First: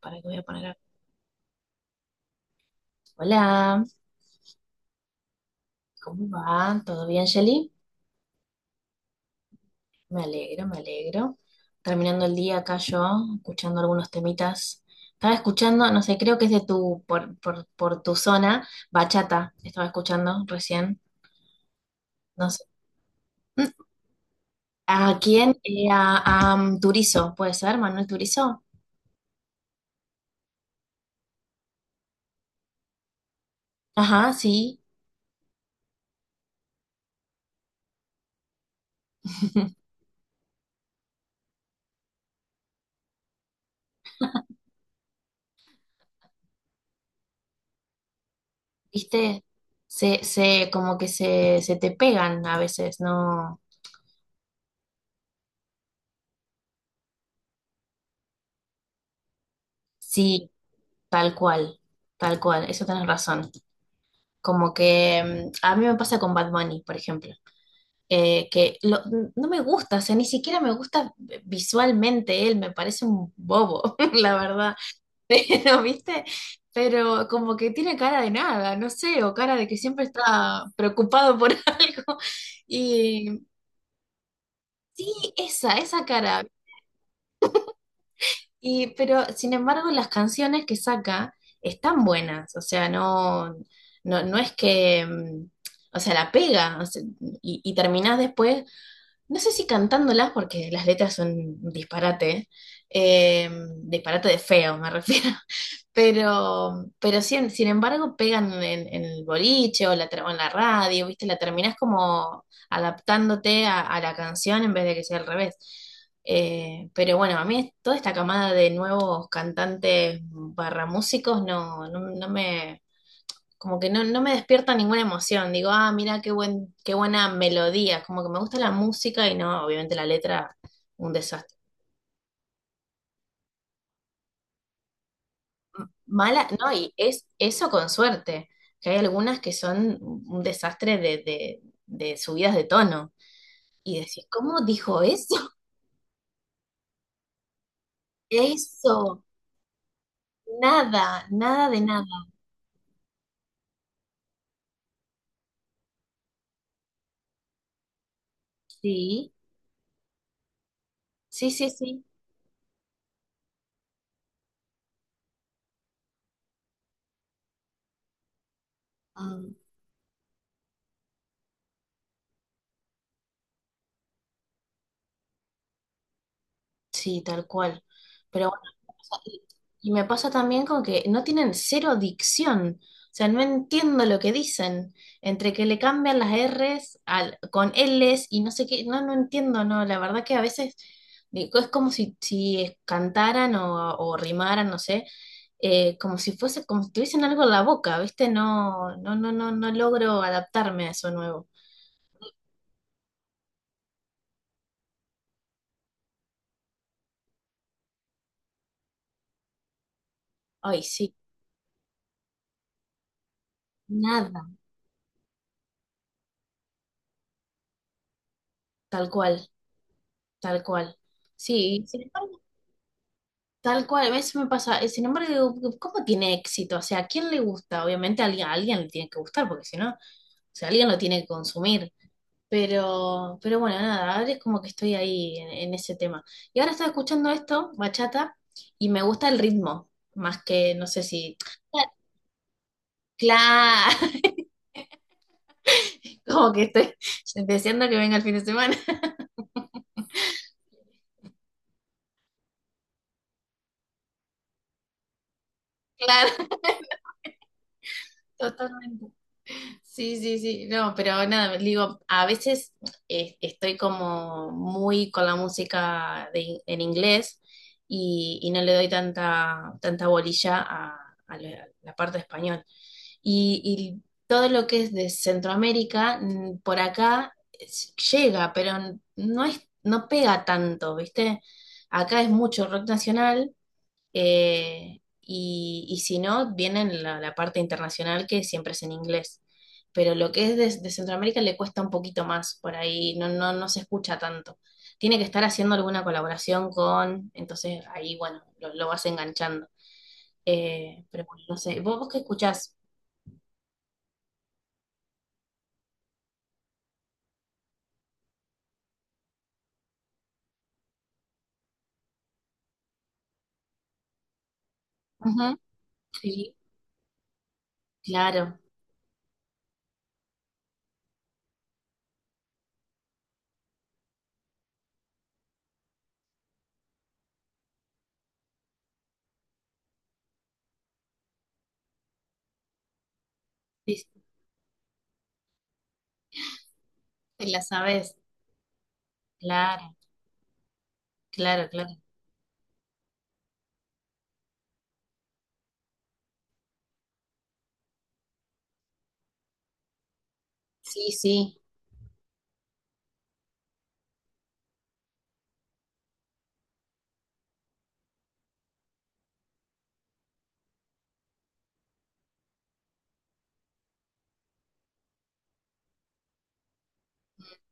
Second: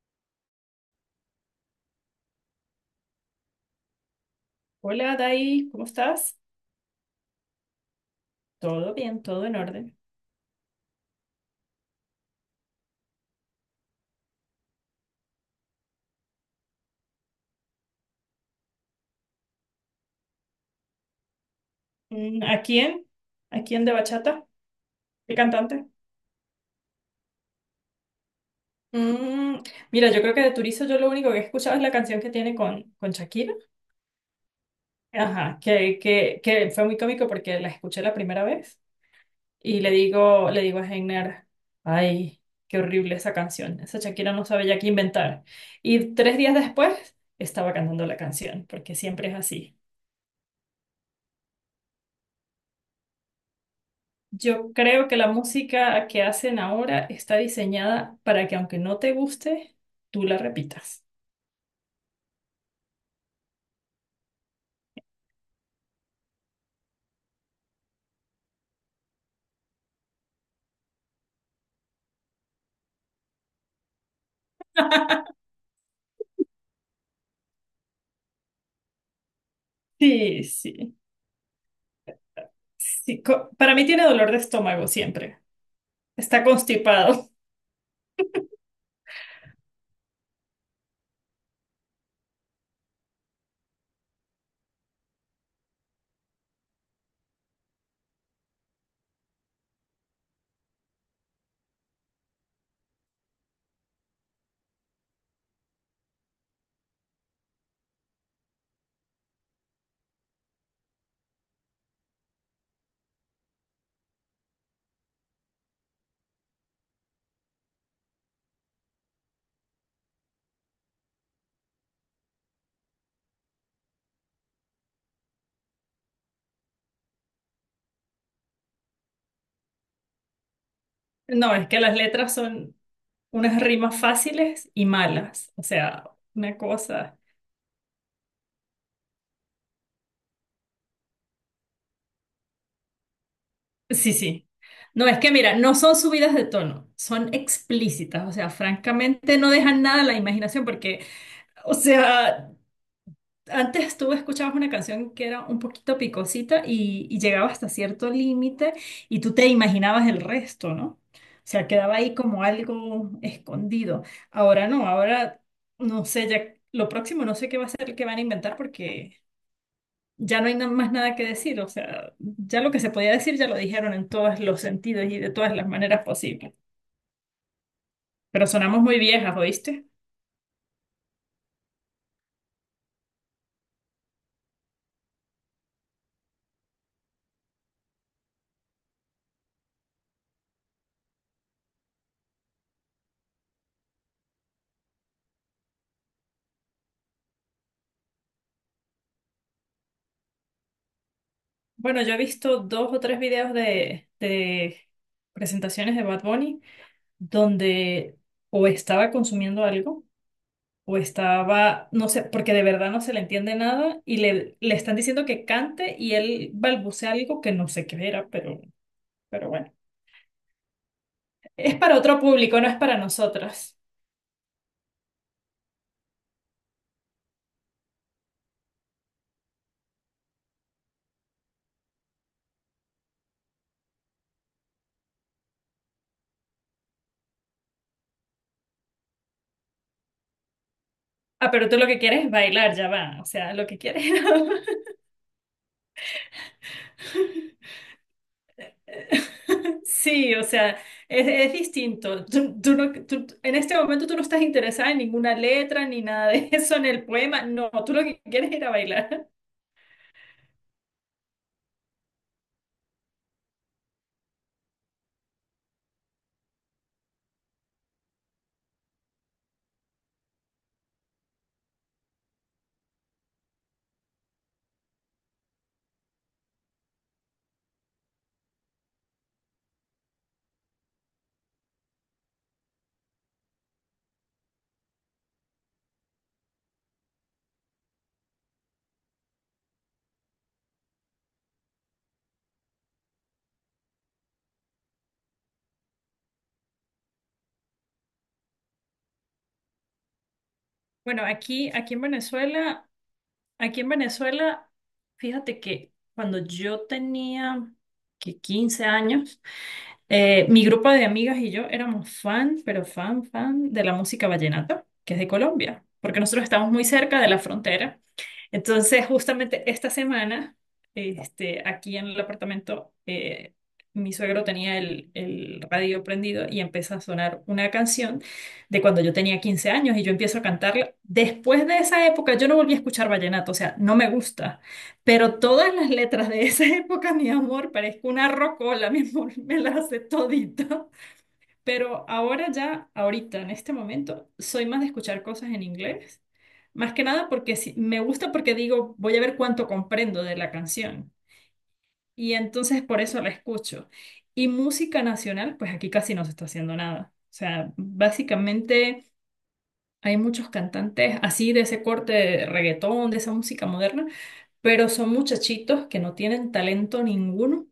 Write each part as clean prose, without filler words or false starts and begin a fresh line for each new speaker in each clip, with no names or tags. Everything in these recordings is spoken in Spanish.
Para que voy a poner acá. Hola,
Hola, Dai, ¿cómo
¿cómo
estás?
va? ¿Todo bien, Shelly?
Todo bien, todo en orden.
Me alegro, me alegro. Terminando el día acá yo, escuchando algunos temitas. Estaba escuchando, no sé, creo que es por tu zona, bachata. Estaba escuchando recién,
Mm,
no
¿a
sé.
quién? ¿A
Mm,
quién de bachata?
¿A
¿Qué
quién?
cantante?
A Turizo, ¿puede ser? ¿Manuel Turizo?
Mm, mira, yo creo que de Turizo yo lo único que he escuchado es la canción que tiene con Shakira.
Ajá, sí.
Ajá, que fue muy cómico porque la escuché la primera vez y le digo a Heiner, ay, qué horrible esa canción. Esa Shakira no sabe ya qué inventar. Y 3 días después estaba cantando la canción, porque siempre es
¿Viste?
así.
Como que se te pegan a veces, ¿no?
Yo creo que la música que hacen ahora está diseñada para que, aunque no te guste, tú la
Sí,
repitas.
tal cual, tal cual, eso tenés razón. Como que a mí me pasa con Bad Bunny, por ejemplo, eh, que lo- no me gusta, o sea, ni siquiera me gusta visualmente él, me parece un bobo, la verdad. Pero, ¿viste? Pero como que tiene cara de nada, no sé, o cara de que siempre
Sí,
está
sí,
preocupado por algo.
sí.
Y,
Para mí tiene dolor de estómago
y
siempre.
esa
Está
cara,
constipado.
Pero sin embargo, las canciones que saca están buenas, o sea, no, no, no es que, o sea, la pega, o sea, y terminás después, no sé si cantándolas, porque las letras son un disparate, eh, disparate de feo, me refiero. Pero sin embargo pegan en el boliche o en la radio, ¿viste? La terminás como adaptándote a la canción en vez de que sea al revés. Pero bueno, a mí toda esta camada de nuevos cantantes barra músicos no, no, no me, como que no, no me despierta ninguna emoción. Digo, ah, mira qué buena melodía. Como que me gusta la música y no, obviamente la letra, un
No,
desastre.
es que las letras son unas rimas fáciles y malas. O sea,
Mala,
una
no, y
cosa.
es eso con suerte, que hay algunas que son un desastre de subidas de tono. Y
Sí,
decís,
sí.
¿cómo dijo
No, es que
eso?
mira, no son subidas de tono, son explícitas. O sea,
Eso,
francamente no dejan nada a la imaginación porque,
nada, nada
o
de nada.
sea... Antes tú escuchabas una canción que era un poquito picosita y llegaba hasta cierto límite, y
Sí,
tú te imaginabas el resto, ¿no? O
sí,
sea,
sí,
quedaba
sí.
ahí como algo escondido. Ahora no sé, ya lo próximo no sé qué va a ser, qué van a inventar, porque
Mm.
ya no hay más nada que decir. O sea, ya lo que se podía decir ya lo dijeron en todos los sentidos y de todas las maneras posibles.
Sí, tal cual.
Pero
Pero bueno,
sonamos
me
muy
pasa-
viejas, ¿oíste?
y me pasa también con que no tienen cero dicción. O sea, no entiendo lo que dicen. Entre que le cambian las R's con L's y no sé qué. No, no entiendo, no. La verdad que a veces digo, es como si cantaran o rimaran, no sé. Como si fuese, como si tuviesen algo en la boca, ¿viste? No, no, no, no, no logro adaptarme a eso nuevo.
Bueno, yo he visto dos o tres videos de presentaciones de Bad Bunny donde o estaba consumiendo algo
Ay,
o
sí,
estaba, no sé, porque de verdad no se le entiende nada y
nada.
le están diciendo que cante y él balbucea algo que no sé qué era,
Tal cual,
pero bueno,
tal cual.
es
Sí,
para
sí.
otro público, no es para nosotras.
Tal cual, a veces me pasa. Sin embargo, digo, ¿cómo tiene éxito? O sea, ¿a quién le gusta? Obviamente a alguien le tiene que gustar, porque si no, o sea, alguien lo tiene que consumir. Pero bueno, nada, ahora es como que estoy ahí en ese tema. Y ahora estaba escuchando esto, bachata, y me gusta el ritmo, más que, no sé si...
Ah, pero tú lo que quieres es bailar, ya va, o sea, lo que quieres.
Claro, como que estoy deseando que venga el fin de semana.
Sí, o sea, es distinto. Tú no, tú- en este momento tú no estás interesada en ninguna letra ni nada
Claro,
de eso en el poema. No, tú lo que quieres es ir a
totalmente.
bailar.
Sí, sí, sí, no, pero nada, digo, a veces estoy como muy con la música en inglés y no le doy tanta bolilla a la parte español. Y todo lo que es de Centroamérica, por acá llega, pero no pega tanto, ¿viste? Acá es mucho rock nacional, y si no, vienen la parte internacional que siempre es en inglés. Pero lo que es de Centroamérica le cuesta un poquito más, por ahí no, no, no se escucha tanto. Tiene que estar haciendo alguna colaboración con, entonces ahí, bueno, lo vas enganchando. Pero
Bueno,
bueno, no
aquí,
sé,
aquí
¿vos,
en
vos qué escuchás?
Venezuela, aquí en Venezuela, fíjate que cuando yo tenía que 15 años, mi grupo de amigas y yo éramos fan, pero fan, fan de la música vallenata, que es de
Ujú.
Colombia, porque nosotros
Sí,
estamos muy cerca de la frontera.
claro,
Entonces, justamente esta semana, este, aquí en el apartamento, mi suegro tenía el radio prendido y empieza a sonar una canción de cuando yo tenía 15 años y yo empiezo a cantarla. Después de esa época, yo no volví a escuchar vallenato, o sea, no
sí,
me
sí,
gusta. Pero todas las letras de esa época, mi
te la
amor, parezco
sabes,
una rocola, mi amor, me las
claro,
sé todita.
claro, claro.
Pero ahora ya, ahorita, en este momento, soy más de escuchar cosas en inglés. Más que nada porque me gusta, porque digo, voy a ver cuánto comprendo de la
Sí,
canción.
sí,
Y entonces por eso la escucho. Y música nacional, pues aquí casi no se está haciendo nada. O sea, básicamente... Hay muchos cantantes así de ese corte de reggaetón, de esa música moderna, pero son muchachitos que no tienen talento ninguno,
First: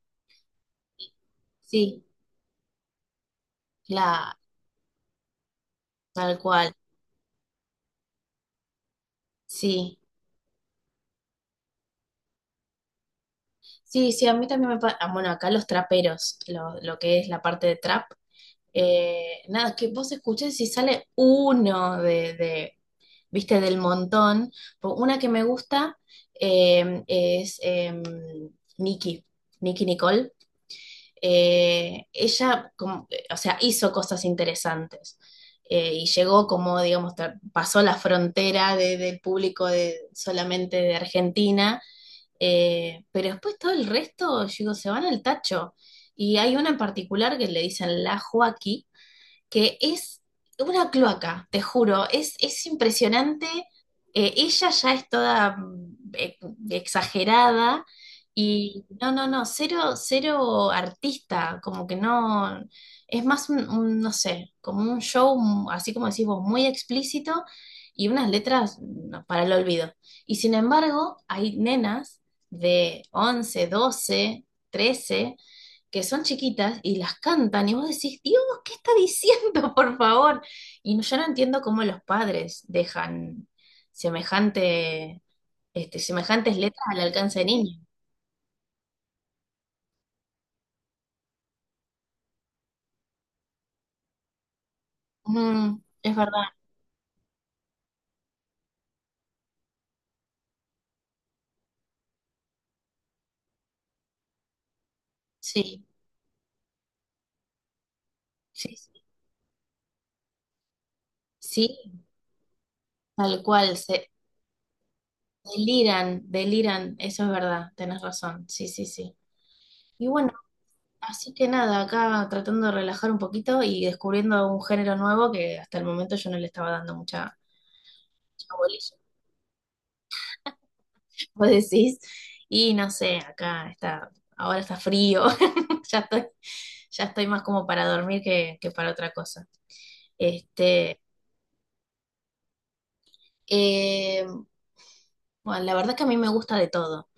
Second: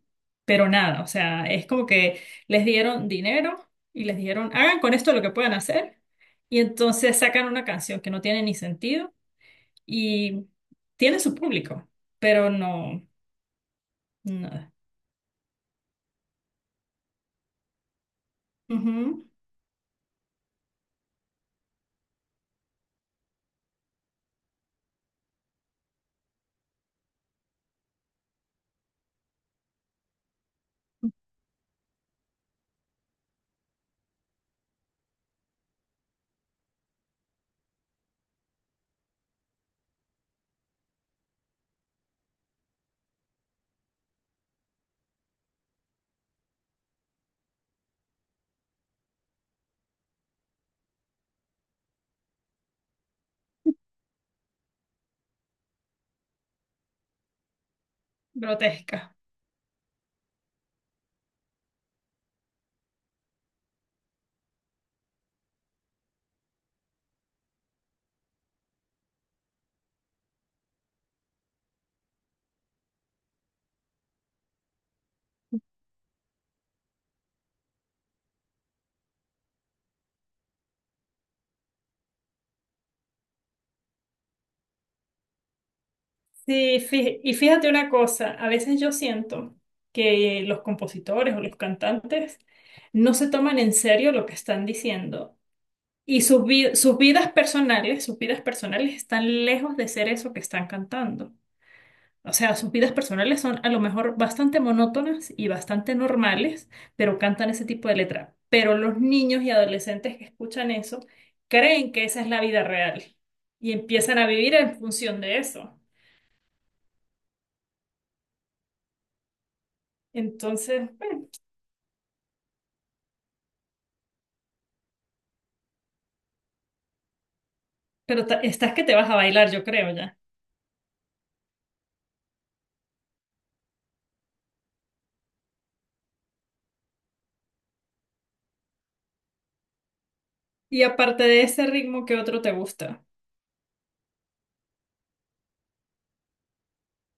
pero nada, o sea, es como
sí,
que les dieron dinero y les
la,
dijeron, hagan con esto lo que puedan hacer,
tal
y
cual,
entonces sacan una canción que no tiene ni sentido
sí.
y tiene su público, pero no,
Sí, sí, a mí también
nada.
me pasa, bueno, acá los traperos, lo que es la parte de trap,
Ujú,
nada, que vos escuches si sale uno de, viste, del montón. Una que me gusta es Nicki, Nicki Nicole. Ella, o sea, hizo cosas interesantes, y llegó como, digamos, pasó la frontera del público solamente de Argentina. Pero después todo el resto, yo digo, se van al tacho. Y hay una en particular que le dicen la Joaquí, que es una cloaca, te juro, es impresionante. Ella ya es toda exagerada y no,
grotesca.
no, no, cero, cero artista, como que no, es más un, no sé, como un show, así como decís vos, muy explícito y unas letras para el olvido. Y sin embargo, hay nenas de 11 12 13 que son chiquitas y las cantan y vos decís, Dios, ¿qué está diciendo, por favor? Yo no entiendo cómo los padres dejan semejante, semejantes
Sí,
letras al
y
alcance de
fíjate
niños.
una cosa, a veces yo siento que los compositores o los cantantes no se toman en serio lo que están diciendo
Mm, es
y
verdad,
sus vidas personales están lejos de ser eso que están cantando. O sea, sus vidas personales son a lo mejor bastante monótonas y
sí,
bastante normales, pero cantan ese tipo de letra.
sí,
Pero
sí,
los niños y adolescentes que escuchan eso
sí,
creen que esa es la vida real
tal
y
cual, se
empiezan a vivir en función de eso.
deliran, deliran, eso es verdad, tenés razón, sí, sí, sí. Y bueno,
Entonces, bueno.
así que nada, acá tratando de relajar un poquito y descubriendo un género nuevo que hasta el momento yo no le estaba dando mucha,
Pero
mucha
estás que te
bolilla.
vas a bailar, yo creo ya.
Vos decís, y no sé, acá está, ahora está frío, ya estoy, ya estoy, más como para dormir que para otra cosa.
Y
Este,
aparte de ese ritmo, ¿qué otro te gusta?
eh, bueno, la verdad que a mí me gusta de todo,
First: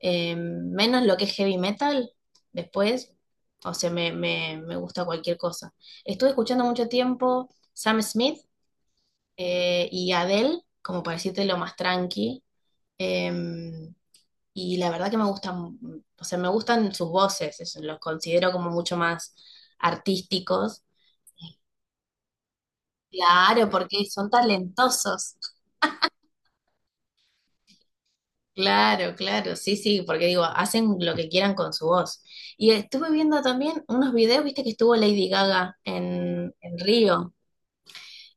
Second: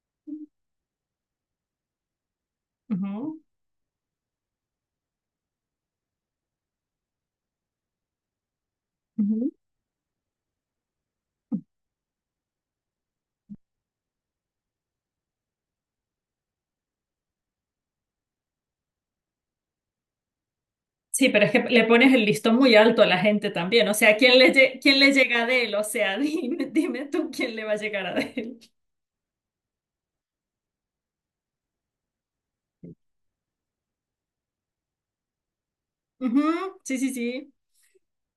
menos lo que es heavy metal, después,
Ujú.
o sea, me gusta cualquier cosa. Estuve escuchando mucho tiempo Sam Smith,
Ujú.
y Adele, como para decirte lo más tranqui. Em, Y la verdad que me gustan, o sea, me gustan sus voces, los considero como mucho más artísticos.
Sí, pero es que le pones el listón muy alto a la gente
Claro,
también. O
porque
sea,
son
¿quién le, quién le
talentosos.
llega a Adele? O sea, dime, dime tú quién le va a llegar a Adele.
Claro, claro, sí, sí, porque digo, hacen lo que quieran con su voz. Y estuve viendo también unos videos, viste que estuvo Lady Gaga
Ujú,
en
sí, sí,
Río,
sí.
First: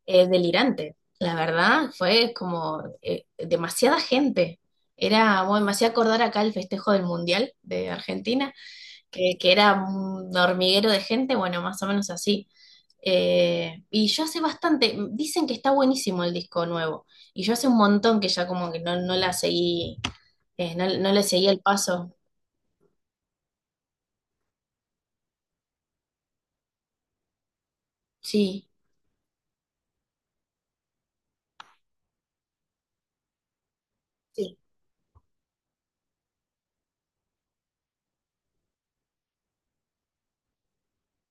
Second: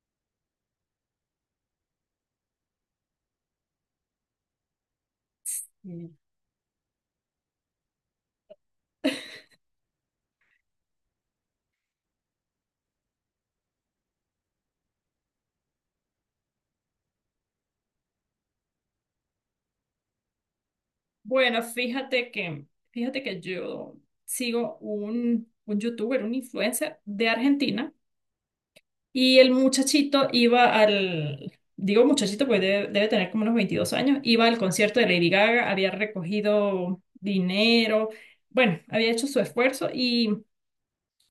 delirante. La verdad, fue como demasiada gente. Era, bueno, me hacía
Mm.
acordar acá el festejo del Mundial de Argentina que era un hormiguero de gente, bueno, más o menos así. Y yo hace bastante, dicen que está buenísimo el disco nuevo, y yo hace un montón que ya como que no, no la seguí, no, no le seguí el
Bueno,
paso.
fíjate que yo sigo un youtuber, un influencer de Argentina.
Sí,
Y el muchachito iba al, digo muchachito, pues debe tener como unos 22 años, iba
sí,
al concierto de Lady Gaga, había recogido dinero, bueno, había hecho su esfuerzo y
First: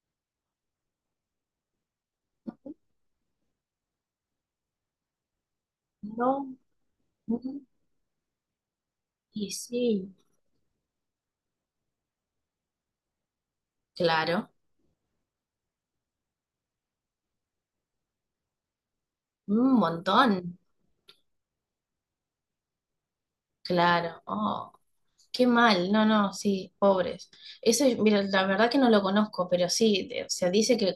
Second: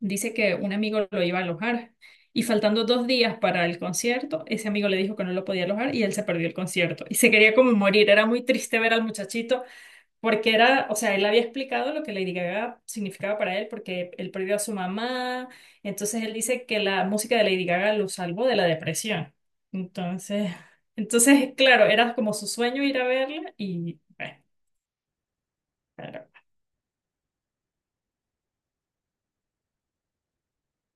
dice que un amigo lo iba a alojar. Y faltando 2 días para el concierto, ese amigo le dijo que no lo podía alojar y él se
no,
perdió el concierto. Y se quería
mm,
como morir, era muy triste ver al
y
muchachito
sí,
porque era, o sea, él había explicado lo que Lady Gaga significaba para él, porque él
claro,
perdió a su mamá. Entonces él dice que la música de Lady Gaga lo salvó de la depresión.
un
Entonces,
montón,
entonces, claro, era como su sueño ir a verla y
claro,
bueno,
oh. Qué mal, no,
pero-
no, sí, pobres. Eso, mira, la verdad que no lo conozco, pero sí, o sea, dice que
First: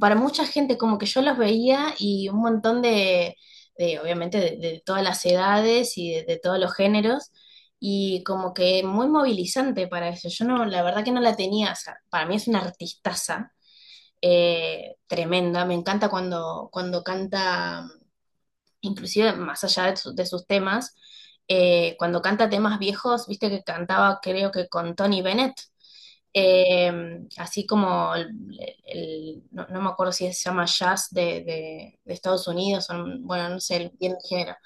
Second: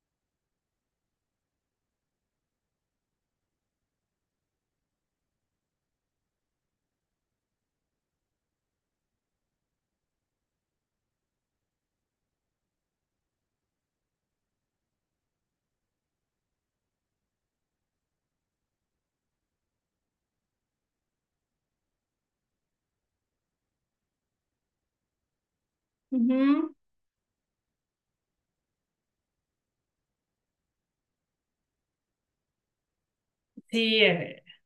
para mucha gente como que yo los veía y un montón de, obviamente, de todas las edades y de todos los géneros, y como que muy movilizante para eso. Yo no, la verdad que no la tenía, o sea, para mí es una artistaza tremenda, me encanta cuando, canta inclusive más allá de sus temas, cuando canta temas viejos, viste que cantaba creo que con Tony Bennett,
ujú.
eh, así como no, no me acuerdo si se llama jazz de Estados Unidos, o, bueno, no sé
Sí,
bien el género.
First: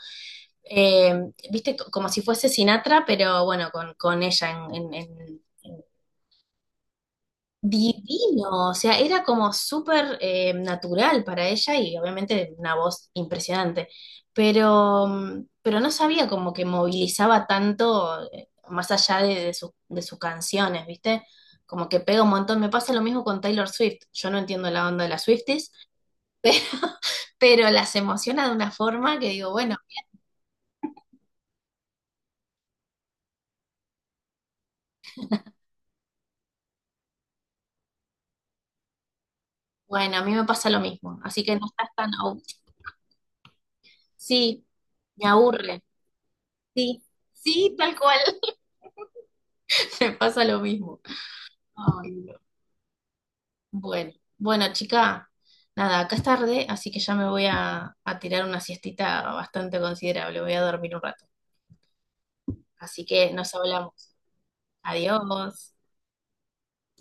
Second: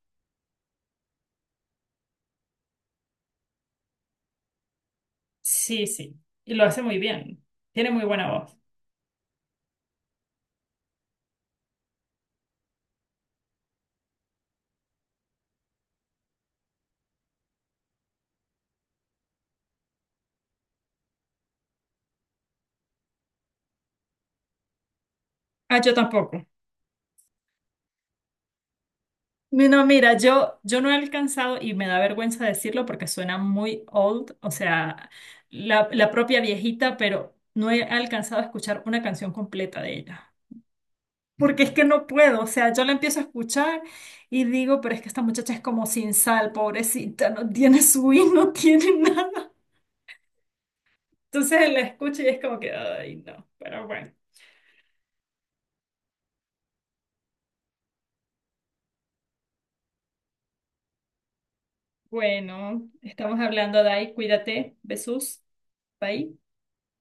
Eh, viste, como si fuese Sinatra, pero bueno, con ella en-
sí, sí. Y lo hace muy bien. Tiene muy buena voz.
Divino, o sea, era como súper natural para ella y obviamente una voz impresionante, pero no sabía como que movilizaba tanto, más allá de sus canciones, ¿viste? Como que pega un montón. Me pasa lo mismo con Taylor Swift. Yo no entiendo la onda de las Swifties,
Ah, yo tampoco.
pero pero las emociona de una forma que digo, bueno,
No, mira, yo no he alcanzado, y me da vergüenza decirlo porque suena muy old, o sea, la propia viejita, pero no he alcanzado a escuchar una canción completa de
bueno, a mí
ella.
me pasa lo mismo, así que
Porque
no
es que
estás
no
tan...
puedo, o sea, yo la empiezo a escuchar y
Sí,
digo, pero es que esta
me
muchacha es
aburre.
como sin sal,
Sí,
pobrecita, no
sí,
tiene
tal
su
cual,
y no tiene nada.
me pasa lo mismo.
Entonces la escucho y
Ay.
es como que, ay, no, pero
Bueno,
bueno.
bueno, chica, nada, acá es tarde, así que ya me voy a, tirar una siestita bastante considerable, voy a dormir un rato.
Bueno,
Así que
estamos
nos
hablando de
hablamos.
ahí, cuídate, besos,
Adiós.
bye.